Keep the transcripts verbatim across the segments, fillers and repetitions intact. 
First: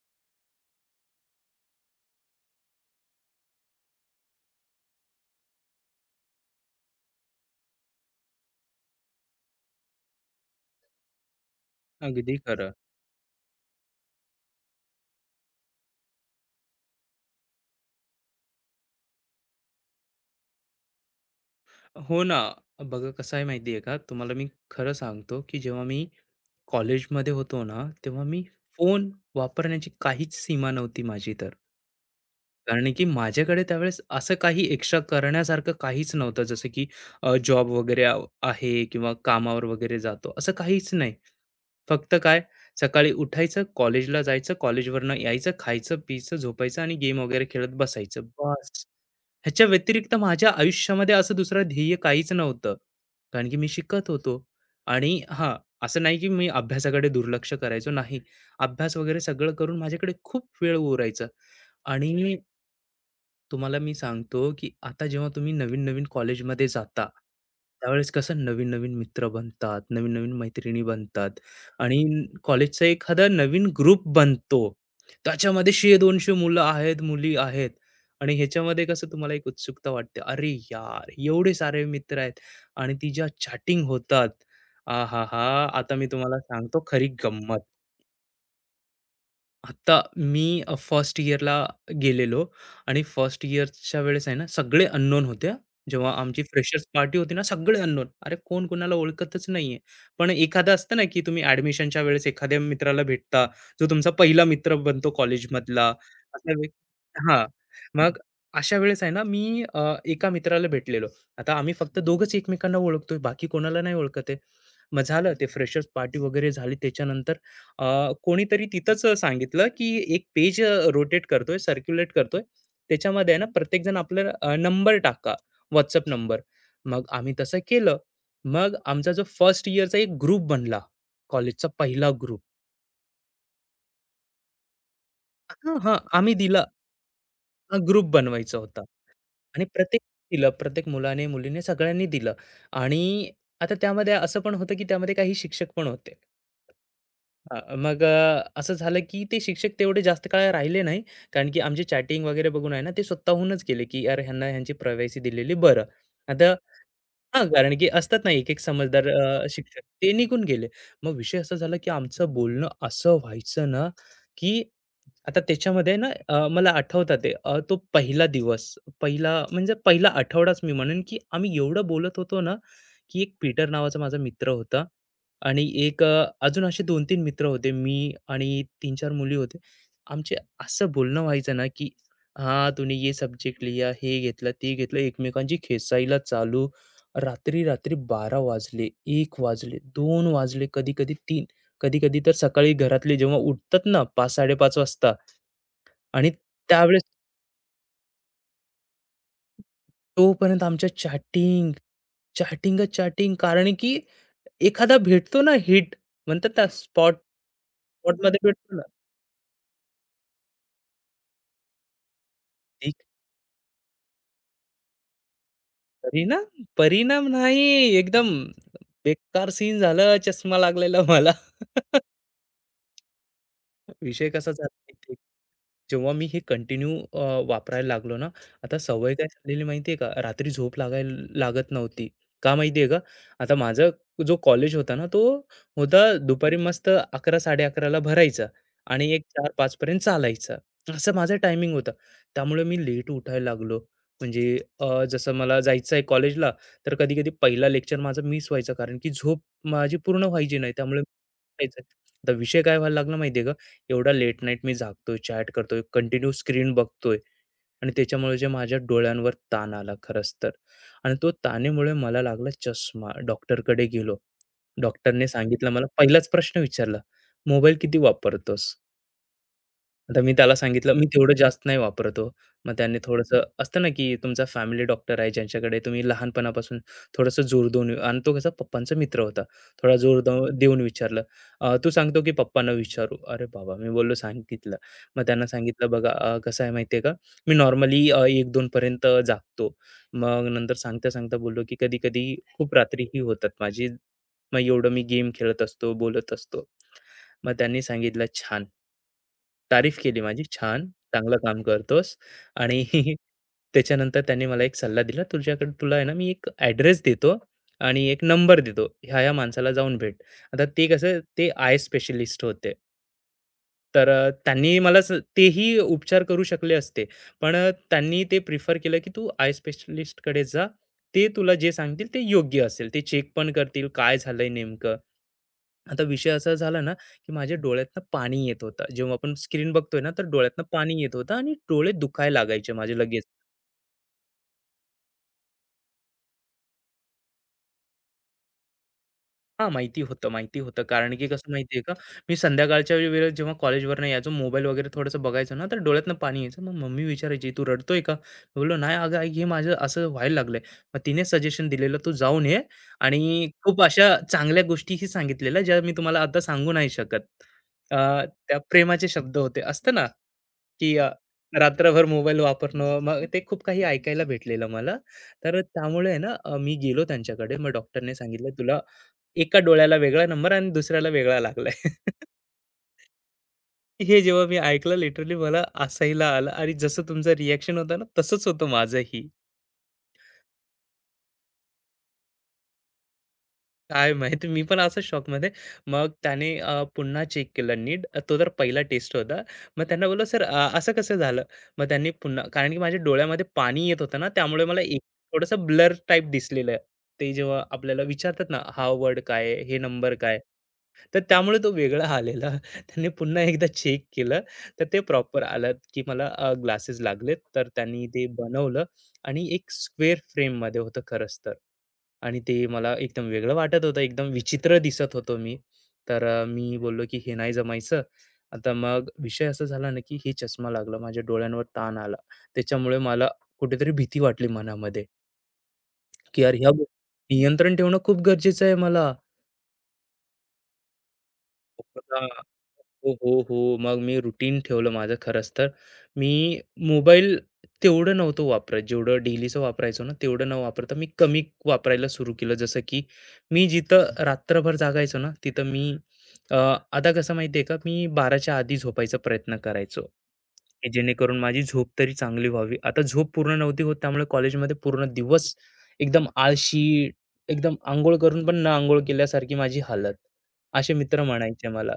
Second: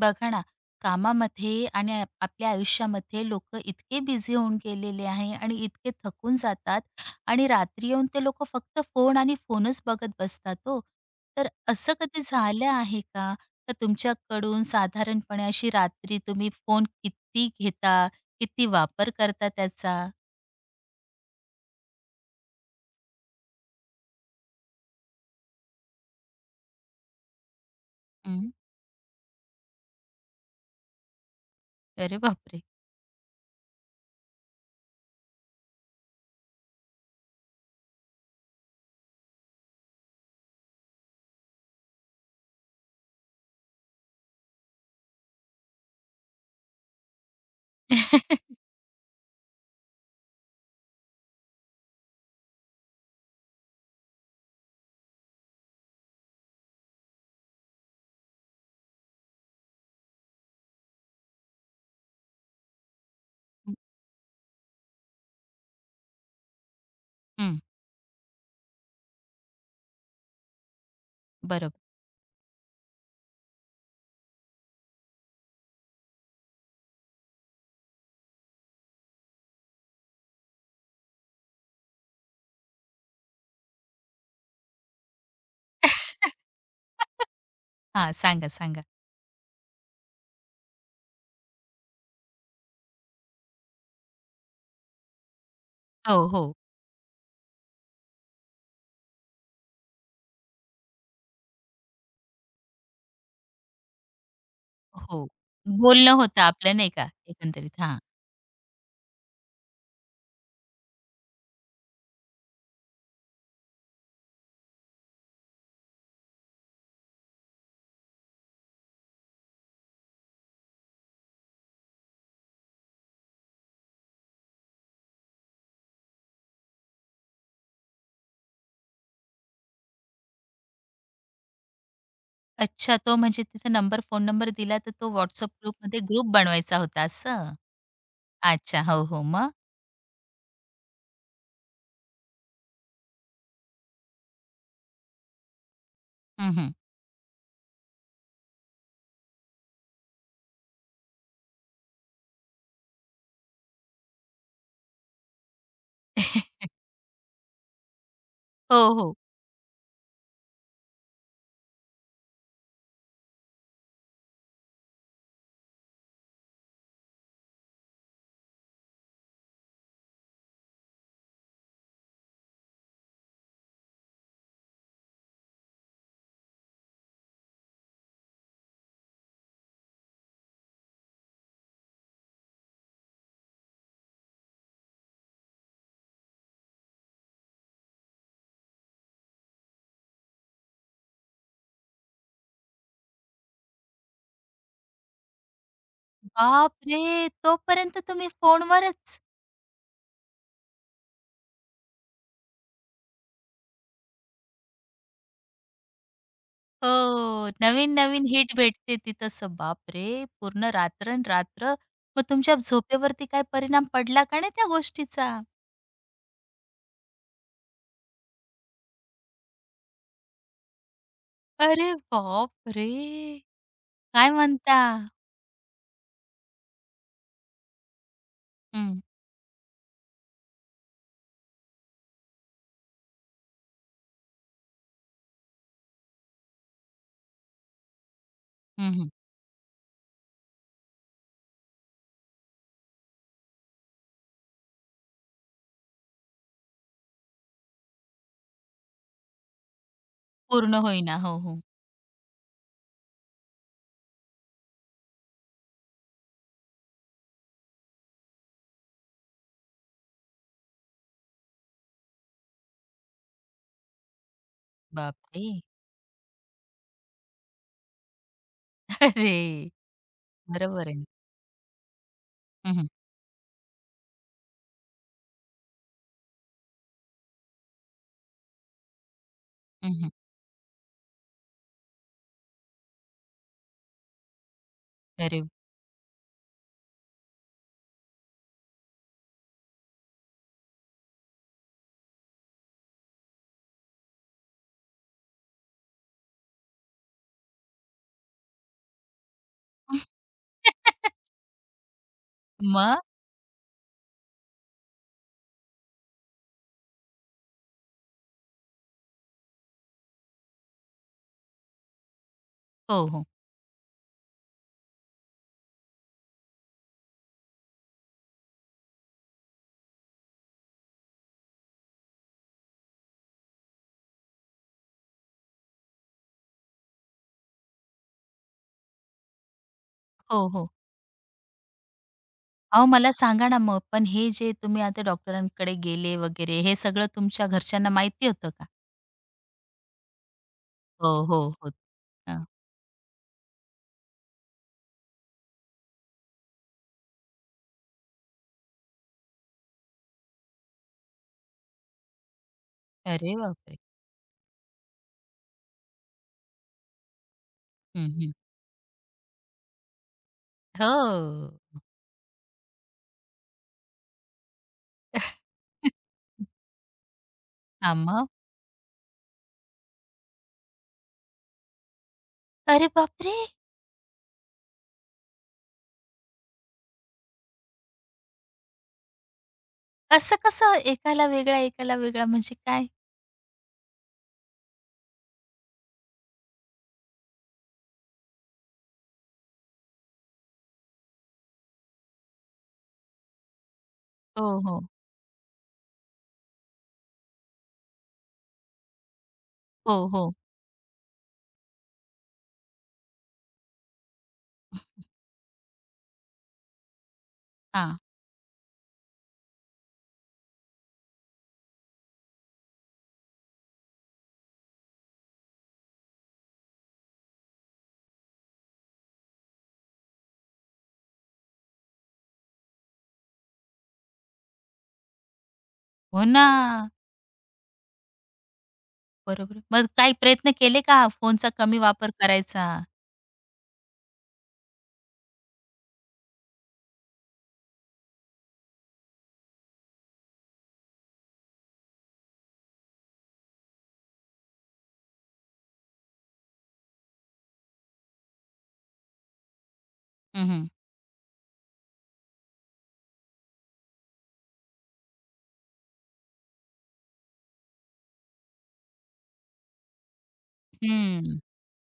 बघा ना, कामामध्ये आणि आप आपल्या आयुष्यामध्ये लोकं इतके बिझी होऊन गेलेले आहे आणि इतके थकून जातात आणि रात्री येऊन ते लोकं फक्त फोन आणि फोनच बघत बसतात हो. तर असं कधी अगदी झालं खरं. आहे का? तर तुमच्याकडून साधारणपणे अशी रात्री तुम्ही फोन किती घेता? किती वापर करता त्याचा? हो ना. बघा कसं आहे माहिती आहे का? तुम्हाला मी खरं सांगतो, की जेव्हा मी कॉलेजमध्ये होतो ना, तेव्हा मी हं. फोन वापरण्याची काहीच सीमा नव्हती माझी तर. अरे बापरे! कारण की माझ्याकडे त्यावेळेस असं काही एक्स्ट्रा करण्यासारखं काहीच नव्हतं. जसं की अ, जॉब वगैरे आ आहे किंवा कामावर वगैरे जातो, असं काहीच नाही. फक्त काय सकाळी उठायचं, कॉलेजला जायचं, कॉलेजवरनं यायचं, खायचं, प्यायचं, झोपायचं आणि गेम वगैरे खेळत बसायचं, बस. ह्याच्या व्यतिरिक्त माझ्या आयुष्यामध्ये असं दुसरं ध्येय काहीच नव्हतं. कारण की मी शिकत होतो आणि हां, असं नाही की मी अभ्यासाकडे दुर्लक्ष करायचो नाही. अभ्यास वगैरे सगळं करून माझ्याकडे खूप वेळ उरायचा आणि हं, तुम्हाला मी सांगतो, की आता जेव्हा तुम्ही नवीन-नवीन कॉलेजमध्ये जाता, त्यावेळेस कसं नवीन-नवीन मित्र बनतात, नवीन-नवीन मैत्रिणी बनतात बरोबर. आणि कॉलेजचा एखादा नवीन ग्रुप बनतो. त्याच्यामध्ये शंभर दोनशे मुलं आहेत, मुली आहेत आणि ह्याच्यामध्ये कसं तुम्हाला एक उत्सुकता वाटते. अरे यार! एवढे सारे मित्र आहेत आणि ती ज्या चॅटिंग होतात. आहाहा! आता मी तुम्हाला सांगतो खरी गंमत. हां, सांगा, सांगा. आता मी फर्स्ट इयरला गेलेलो आणि फर्स्ट इयरच्या वेळेस आहे ना, सगळे अननोन होते. जेव्हा हो, आमची हो, फ्रेशर्स पार्टी होती ना, सगळे अननोन. अरे कोण कोणाला ओळखतच नाहीये. पण एखादा असतं ना, की तुम्ही ॲडमिशनच्या वेळेस एखाद्या मित्राला भेटता, जो तुमचा पहिला मित्र बनतो हो. कॉलेजमधला. बोलणं होतं असा व्यक् आपलं नाही का हां, एकंदरीत. हां. मग अशा वेळेस आहे ना, मी अ, एका मित्राला भेटलेलो. आता आम्ही फक्त दोघंच एकमेकांना ओळखतोय, बाकी कोणाला नाही ओळखत आहे. मग झालं ते फ्रेशर्स पार्टी वगैरे झाली त्याच्यानंतर अ, कोणीतरी तिथंच अ, सांगितलं, की एक पेज अ, रोटेट करतोय, सर्क्युलेट करतोय. त्याच्यामध्ये आहे ना, प्रत्येकजण आपला अ, नंबर टाका, WhatsApp नंबर. मग आम्ही तसं केलं. मग आमचा जो फर्स्ट इयरचा एक ग्रुप बनला, कॉलेजचा पहिला ग्रुप. अच्छा, तो म्हणजे तिथे नंबर फोन नंबर दिला तर तो WhatsApp हां, हां. ग्रुपमध्ये ग्रुप आम्ही दिला, बनवायचा होता असं? अ, ग्रुप बनवायचा होता अच्छा. हो, हो. मग? आणि प्रत्येक दिलं, प्रत्येक मुलाने, मुलीने सगळ्यांनी दिलं आणि आता त्यामध्ये असं पण होतं, की त्यामध्ये काही शिक्षक पण होते. हं, हं. अ, मग अ, असं झालं की ते शिक्षक तेवढे जास्त काळ राहिले नाही. कारण की आमची चॅटिंग वगैरे बघून आहे ना, ते स्वतःहूनच गेले की "यार, ह्यांना ह्यांची प्रायव्हसी दिलेली बरं." आता हां, कारण की असतात ना, एक-एक हो, समजदार हो. अ, शिक्षक, ते निघून गेले. मग विषय असा झाला, की आमचं बोलणं असं व्हायचं ना, की आता त्याच्यामध्ये ना, अ, मला आठवतं ते अ, तो पहिला दिवस, पहिला म्हणजे पहिला आठवडाच मी म्हणेन, की आम्ही एवढं बोलत होतो ना, की एक पीटर नावाचा माझा मित्र होता आणि एक अ, अजून असे दोन तीन मित्र होते. मी आणि तीन चार मुली होते. आमचे असं बोलणं व्हायचं ना, की "हां, तुम्ही ये सब्जेक्ट लिया, हे घेतलं, ते घेतलं." एकमेकांची खेचायला चालू. रात्री, रात्री बारा वाजले, एक वाजले, दोन वाजले, कधी-कधी तीन, कधी-कधी तर सकाळी घरातले जेव्हा उठतात ना, पाच-साडे पाच वाजता आणि बापरे! त्यावेळेस तोपर्यंत तुम्ही फोनवरच. तोपर्यंत आमच्या चॅटिंग, चॅटिंगच चॅटिंग. कारण की एखादा भेटतो ना, हिट म्हणतात ना, स्पॉट हो. नवीन-नवीन स्पॉटमध्ये हिट भेटतो ना, भेटते तिथंसं. बापरे! पूर्ण रात्रंरात्र. मग तुमच्या ठीक झोपेवरती काय परिणाम पडला का नाही त्या गोष्टीचा? परिणाम. परिणाम नाही, एकदम बेकार सीन झालं, चष्मा लागलेला मला. अरे बापरे! विषय काय कसा झाला, म्हणता? जेव्हा मी हे कंटिन्यू अ, वापरायला लागलो ना, आता हं, सवय काय झालेली माहिती आहे का? रात्री झोप लागायला लागत नव्हती. का माहिती आहे का? आता माझा जो कॉलेज होता ना, तो होता दुपारी मस्त अकरा साड़े ला भरायचा हं, हं. आणि एक चार पाच पर्यंत चालायचा. असं माझा टायमिंग होता. त्यामुळे मी लेट उठायला लागलो. म्हणजे अ, जसं मला जायचं आहे कॉलेजला, तर कधी-कधी पहिला लेक्चर माझा मिस व्हायचा कारण की झोप माझी पूर्ण व्हायची नाही. पूर्ण त्यामुळे होईना. हो, हो. आता विषय काय व्हायला लागला माहिती का? एवढा लेट नाईट मी जागतोय, चॅट करतोय, कंटिन्यू स्क्रीन बघतोय आणि त्याच्यामुळे जे माझ्या डोळ्यांवर ताण आला खरंच तर आणि तो ताणामुळे मला लागला चष्मा. डॉक्टरकडे गेलो. डॉक्टरने बापरे! सांगितलं, मला पहिलाच प्रश्न विचारला, "मोबाईल किती वापरतोस?" अरे! आता मी त्याला बरोबर सांगितलं, आहे. "मी तेवढं जास्त नाही वापरत हो." मग हं. त्यांनी थोडंसं असतं ना, की तुमचा फॅमिली डॉक्टर आहे, ज्यांच्याकडे तुम्ही लहानपणापासून थोडंसं जोर देऊन, आणि तो कसा पप्पांचा मित्र होता. हं, थोडा हं. जोर देऊ देऊन विचारलं, "अ, तू सांगतो की पप्पांना विचारू?" अरे बाबा! मी बोललो, "सांगितलं." मग अरे त्यांना सांगितलं, "बघा अ, कसं आहे माहिती का, मी नॉर्मली अ, एक पर्यंत जागतो." मग नंतर सांगता-सांगता बोललो, की कधी-कधी खूप रात्रीही होतात माझी. मग एवढं मी गेम खेळत असतो, बोलत असतो. मग त्यांनी सांगितलं, "छान." वा. तारीफ केली माझी, "छान, चांगलं काम करतोस." आणि मग? त्याच्यानंतर त्यांनी मला एक सल्ला दिला, "तुझ्याकडे तुला आहे ना, मी एक ॲड्रेस देतो आणि एक नंबर देतो. ह्या-ह्या माणसाला जाऊन भेट." आता ते कसं, ते आय स्पेशलिस्ट होते. हो, हो. तर अ, त्यांनी मला स तेही उपचार करू शकले असते. पण अ, त्यांनी ते प्रिफर केलं, की तू आय स्पेशलिस्टकडे जा. ते तुला जे सांगतील ते योग्य असेल. ते चेक पण करतील, काय झालंय नेमकं. आता विषय असा झाला ना, की माझ्या डोळ्यातनं पाणी येत होतं. जेव्हा आपण स्क्रीन बघतोय ना, तर हो, डोळ्यातनं हो. पाणी येत होतं आणि डोळे दुखायला लागायचे अहो, माझे मला लगेच. सांगा ना मग, पण हे जे तुम्ही आता डॉक्टरांकडे गेले वगैरे, हे सगळं तुमच्या घरच्यांना माहिती होतं का? हां, माहिती होतं, माहिती होतं. हो, कारण की हो, कसं होतं. माहिती का, मी हं. संध्याकाळच्या वेळेस जेव्हा कॉलेजवरून यायचो, मोबाईल वगैरे थोडंसं बघायचो ना, तर डोळ्यातनं पाणी यायचं. मग मम्मी विचारायची, "तू रडतोय का?" मी बोललो, "नाही अगं आई, हे माझं असं व्हायला लागलंय." मग तिने सजेशन दिलेलं, "तू जाऊन ये अरे आणि बापरे! खूप अशा चांगल्या गोष्टीही सांगितलेल्या, ज्या मी तुम्हाला आता सांगू नाही शकत." अ, हं, हं. त्या प्रेमाचे शब्द होते. असतं ना, की अ, हो. रात्रभर मोबाईल वापरणं, मग ते खूप काही ऐकायला भेटलेलं मला. तर त्यामुळे आहे ना, अ, मी गेलो त्यांच्याकडे. मग हां, डॉक्टरने मग? सांगितलं, "तुला एका डोळ्याला वेगळा नंबर आणि दुसऱ्याला वेगळा लागलाय." अरे बापरे! हे जेव्हा मी ऐकलं लिटरली मला हसायला आलं आणि जसं तुमचं रिएक्शन होतं ना, तसंच होतं माझंही. असं कसं? एकाला वेगळा, एकाला वेगळा म्हणजे काय? काय माहित मी पण असंच शॉकमध्ये. मग त्याने अ, पुन्हा चेक केलं नीट. तो तर पहिला टेस्ट होता. मग त्यांना बोललो, "सर अ, असं कसं झालं?" मग त्यांनी पुन्हा, कारण की माझ्या डोळ्यामध्ये पाणी येत होतं ना, हो, त्यामुळे मला हो. एक थोडंसं ब्लर टाइप दिसलेलं. ते जेव्हा आपल्याला विचारतात ना, हा वर्ड काय आहे? हे हो, नंबर काय हो. आहे? तर त्यामुळे तो वेगळा आलेला. त्यांनी पुन्हा एकदा चेक केलं, तर ते प्रॉपर आलं, की मला अ, ग्लासेस लागलेत. तर हां. त्यांनी ते बनवलं आणि एक स्क्वेअर फ्रेममध्ये होतं खरंच तर. आणि ते मला एकदम वेगळं वाटत होतं, एकदम विचित्र दिसत होतो मी. तर अ, मी बोललो, की हे नाही जमायचं. आता मग विषय असा झाला ना, की हे चष्मा लागला, माझ्या डोळ्यांवर ताण आला. त्याच्यामुळे मला कुठेतरी भीती वाटली मनामध्ये, हो की ना. यार ह्या गो, नियंत्रण ठेवणं खूप गरजेचं आहे मला. बरोबर. मग काही प्रयत्न केले का फोनचा कमी वापर करायचा? हो, हो, हो. मग मी रुटीन ठेवलं माझं खरंच तर. मी मोबाईल तेवढं नव्हतं वापरत, जेवढं डेलीचं वापरायचो ना, तेवढं न वापरता मी कमी वापरायला सुरू केलं. जसं की मी जिथं रात्रभर जागायचो ना, तिथं मी अ, आता कसं माहिती का, मी 12च्या आधी झोपायचा प्रयत्न करायचो, हं, हं. की जेणेकरून माझी झोप तरी चांगली व्हावी. आता झोप पूर्ण नव्हती होत, त्यामुळे कॉलेजमध्ये पूर्ण दिवस एकदम आळशी, एकदम अंघोळ करून पण न अंघोळ केल्यासारखी माझी हालत. असे मित्र म्हणायचे मला.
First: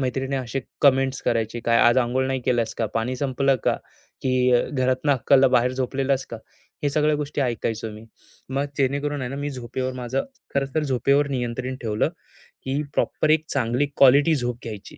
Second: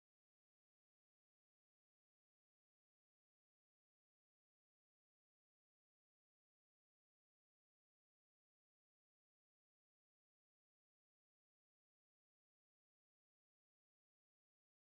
मैत्रिणी असे कमेंट्स करायचे, "काय आज अंघोळ नाही केलास का? पाणी संपलं का? की अ, घरातनं अक्कलला बाहेर झोपलेलास का?" हे सगळ्या गोष्टी ऐकायचो मी. मग जेणेकरून आहे ना, मी झोपेवर माझं, खरं तर झोपेवर नियंत्रण ठेवलं, की प्रॉपर एक चांगली क्वालिटी झोप घ्यायची.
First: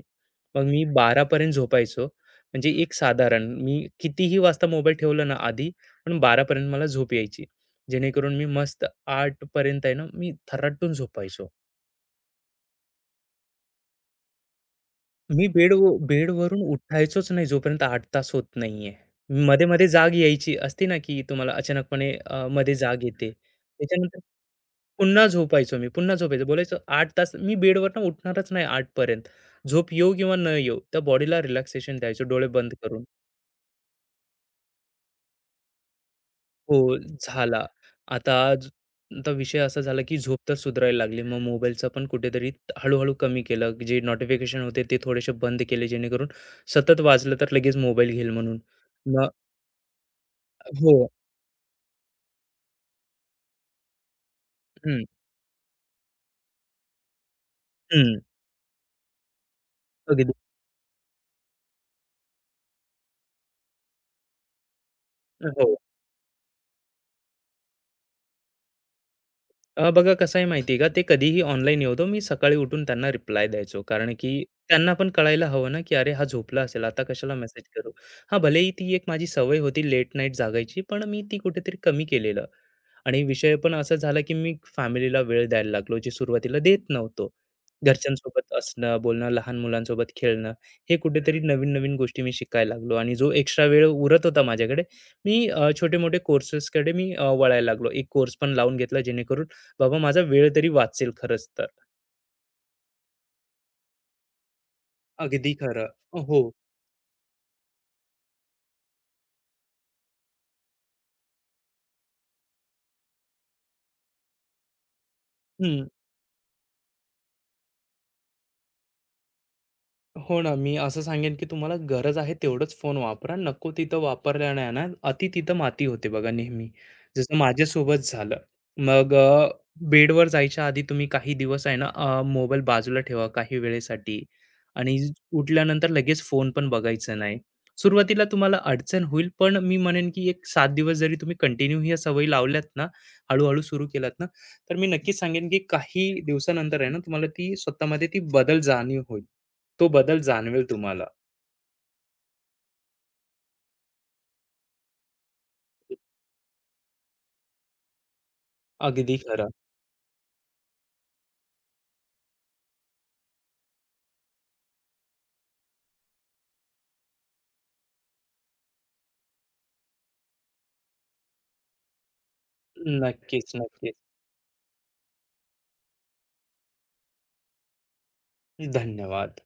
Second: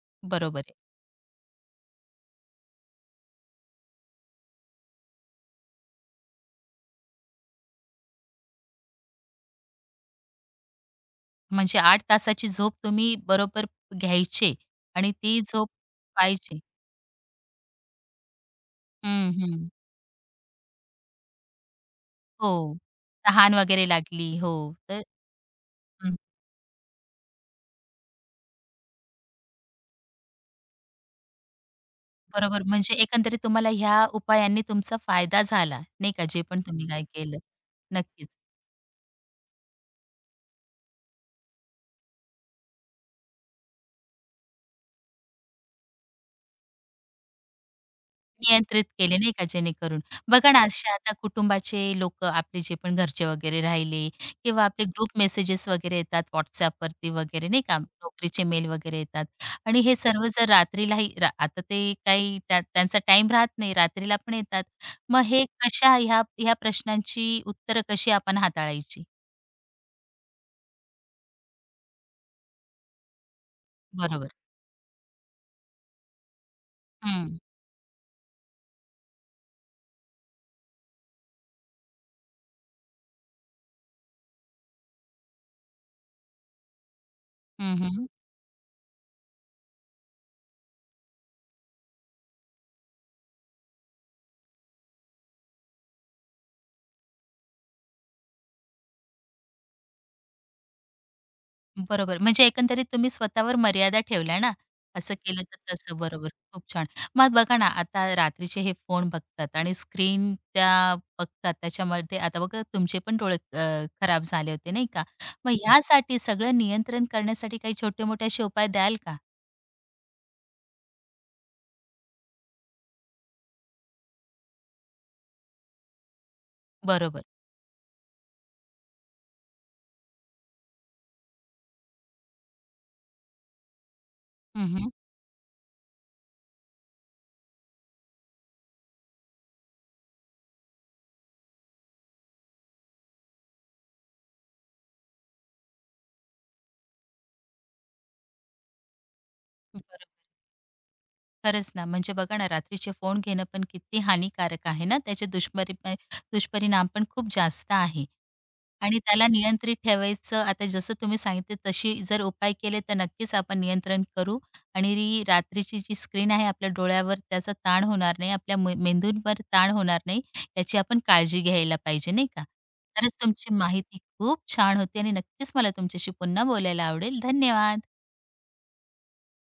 मग बरोबर मी बारा झोपायचो. म्हणजे एक साधारण मी कितीही वाजता मोबाईल ठेवला ना आधी, पण बारा मला झोप यायची. जेणेकरून मी मस्त आठ आहे ना, मी थराटून झोपायचो. म्हणजे आठ तासाची झोप तुम्ही बरोबर घ्यायचे आणि ती मी झोप बेड व पाहिजे. बेडवरून उठायचोच नाही जोपर्यंत आठ तास होत नाहीये. हं, हं. मध्ये-मध्ये जाग यायची असते ना, की तुम्हाला अचानकपणे अ, मध्ये हो. जाग येते. तहान वगैरे त्याच्यानंतर लागली. हो. तर पुन्हा झोपायचो मी, पुन्हा हं, झोपायचो. बोलायचो आठ तास मी बेडवरनं उठणारच नाही आठ पर्यंत. झोप येऊ किंवा न येऊ, त्या बॉडीला रिलॅक्सेशन द्यायचो डोळे बरोबर बंद म्हणजे करून. एकंदरीत तुम्हाला ह्या उपायांनी तुमचा फायदा झाला, नाही का, जे पण तुम्ही हो, काय केलं. झाला. नक्कीच. आता ज, आता विषय असा झाला, की झोप तर सुधारायला लागली. मग मोबाईलचा पण कुठेतरी त- हळू-हळू कमी केलं. जे नोटिफिकेशन होते ते थोडेसे बंद केले, जेणेकरून सतत वाजलं तर लगेच मोबाईल घेईल म्हणून. नियंत्रित केले मग नाही का जेणेकरून. बघा ना, असे हो. आता कुटुंबाचे लोक आपले जे पण घरचे वगैरे राहिले किंवा आपले हं, ग्रुप मेसेजेस वगैरे येतात WhatsAppवरती वगैरे नाही का, हं. नोकरीचे मेल वगैरे येतात आणि हे सर्व अगदी. जर रात्रीलाही रा आता ते काही त्या त्यांचा टाईम राहत नाही, रात्रीला पण येतात. मग हे हो. कशा ह्या ह्या प्रश्नांची उत्तरं कशी आपण हाताळायची? अ, बघा कसं आहे माहिती आहे का, ते कधीही ऑनलाईन येऊ दो, मी सकाळी उठून त्यांना रिप्लाय द्यायचो. कारण बरोबर. की त्यांना पण कळायला हवं ना, की "अरे, हा झोपला असेल, आता कशाला हं. मेसेज करू." हां, भलेही ती एक माझी सवय होती लेट नाईट जागायची, पण मी ती कुठेतरी कमी केलेलं. आणि विषय पण असा झाला, की मी फॅमिलीला वेळ द्यायला लागलो, जे सुरुवातीला देत नव्हतो. हं, हं. घरच्यांसोबत असणं, बोलणं, लहान मुलांसोबत खेळणं, हे कुठेतरी नवीन-नवीन गोष्टी मी शिकायला लागलो आणि जो एक्स्ट्रा वेळ उरत होता माझ्याकडे, मी अ, छोटे-मोठे कोर्सेसकडे मी अ, वळायला लागलो. एक कोर्स पण लावून घेतला, जेणेकरून बाबा माझा वेळ तरी वाचेल खरंच तर. बरोबर. म्हणजे एकंदरीत तुम्ही स्वतःवर मर्यादा ठेवल्या ना, असं केलं अगदी तर खरं. तसं. बरोबर, हो. खूप छान. मग बघा ना, आता रात्रीचे हे फोन बघतात आणि स्क्रीन त्या बघतात त्याच्यामध्ये आता बघा तुमचे पण डोळे अ, खराब झाले होते नाही का? मग हं. ह्यासाठी सगळं नियंत्रण करण्यासाठी काही छोटे-मोठे असे उपाय द्याल का? हो ना, मी असं सांगेन की तुम्हाला गरज आहे तेवढंच फोन वापरा. नको तिथं वापरल्याने आहे ना, अति तिथं माती होते बघा नेहमी. बरोबर. जसं माझ्यासोबत झालं. मग अ, बेडवर जायच्या आधी तुम्ही काही दिवस आहे ना, अ, मोबाईल बाजूला ठेवा काही वेळेसाठी हं, आणि उठल्यानंतर लगेच फोन पण बघायचा नाही. सुरुवातीला तुम्हाला अडचण होईल, पण मी म्हणेन की एक सात दिवस जरी तुम्ही कंटिन्यू ह्या सवयी लावल्यात ना, हळू सुरू केलात ना, तर मी नक्कीच सांगेन की काही दिवसानंतर आहे ना, तुम्हाला ती स्वतःमध्ये ती बदल जाणीव होईल. तो बरोबर. बदल जाणवेल तुम्हाला. खरंच ना, म्हणजे बघा ना, रात्रीचे फोन घेणं पण किती हानिकारक आहे ना, त्याचे दुष्परिपा दुष्परिणाम पण खूप जास्त आहे. आणि अगदी त्याला खरं. नियंत्रित ठेवायचं. आता जसं तुम्ही सांगितले तशी जर उपाय केले तर नक्कीच आपण नियंत्रण करू आणि री रात्रीची जी स्क्रीन आहे आपल्या डोळ्यावर त्याचा ताण होणार नाही, आपल्या मे मेंदूंवर ताण होणार नाही, याची आपण काळजी घ्यायला पाहिजे, नाही का? खरंच नक्कीच, तुमची नक्कीच. माहिती खूप छान होती आणि नक्कीच मला तुमच्याशी पुन्हा बोलायला आवडेल. धन्यवाद. धन्यवाद.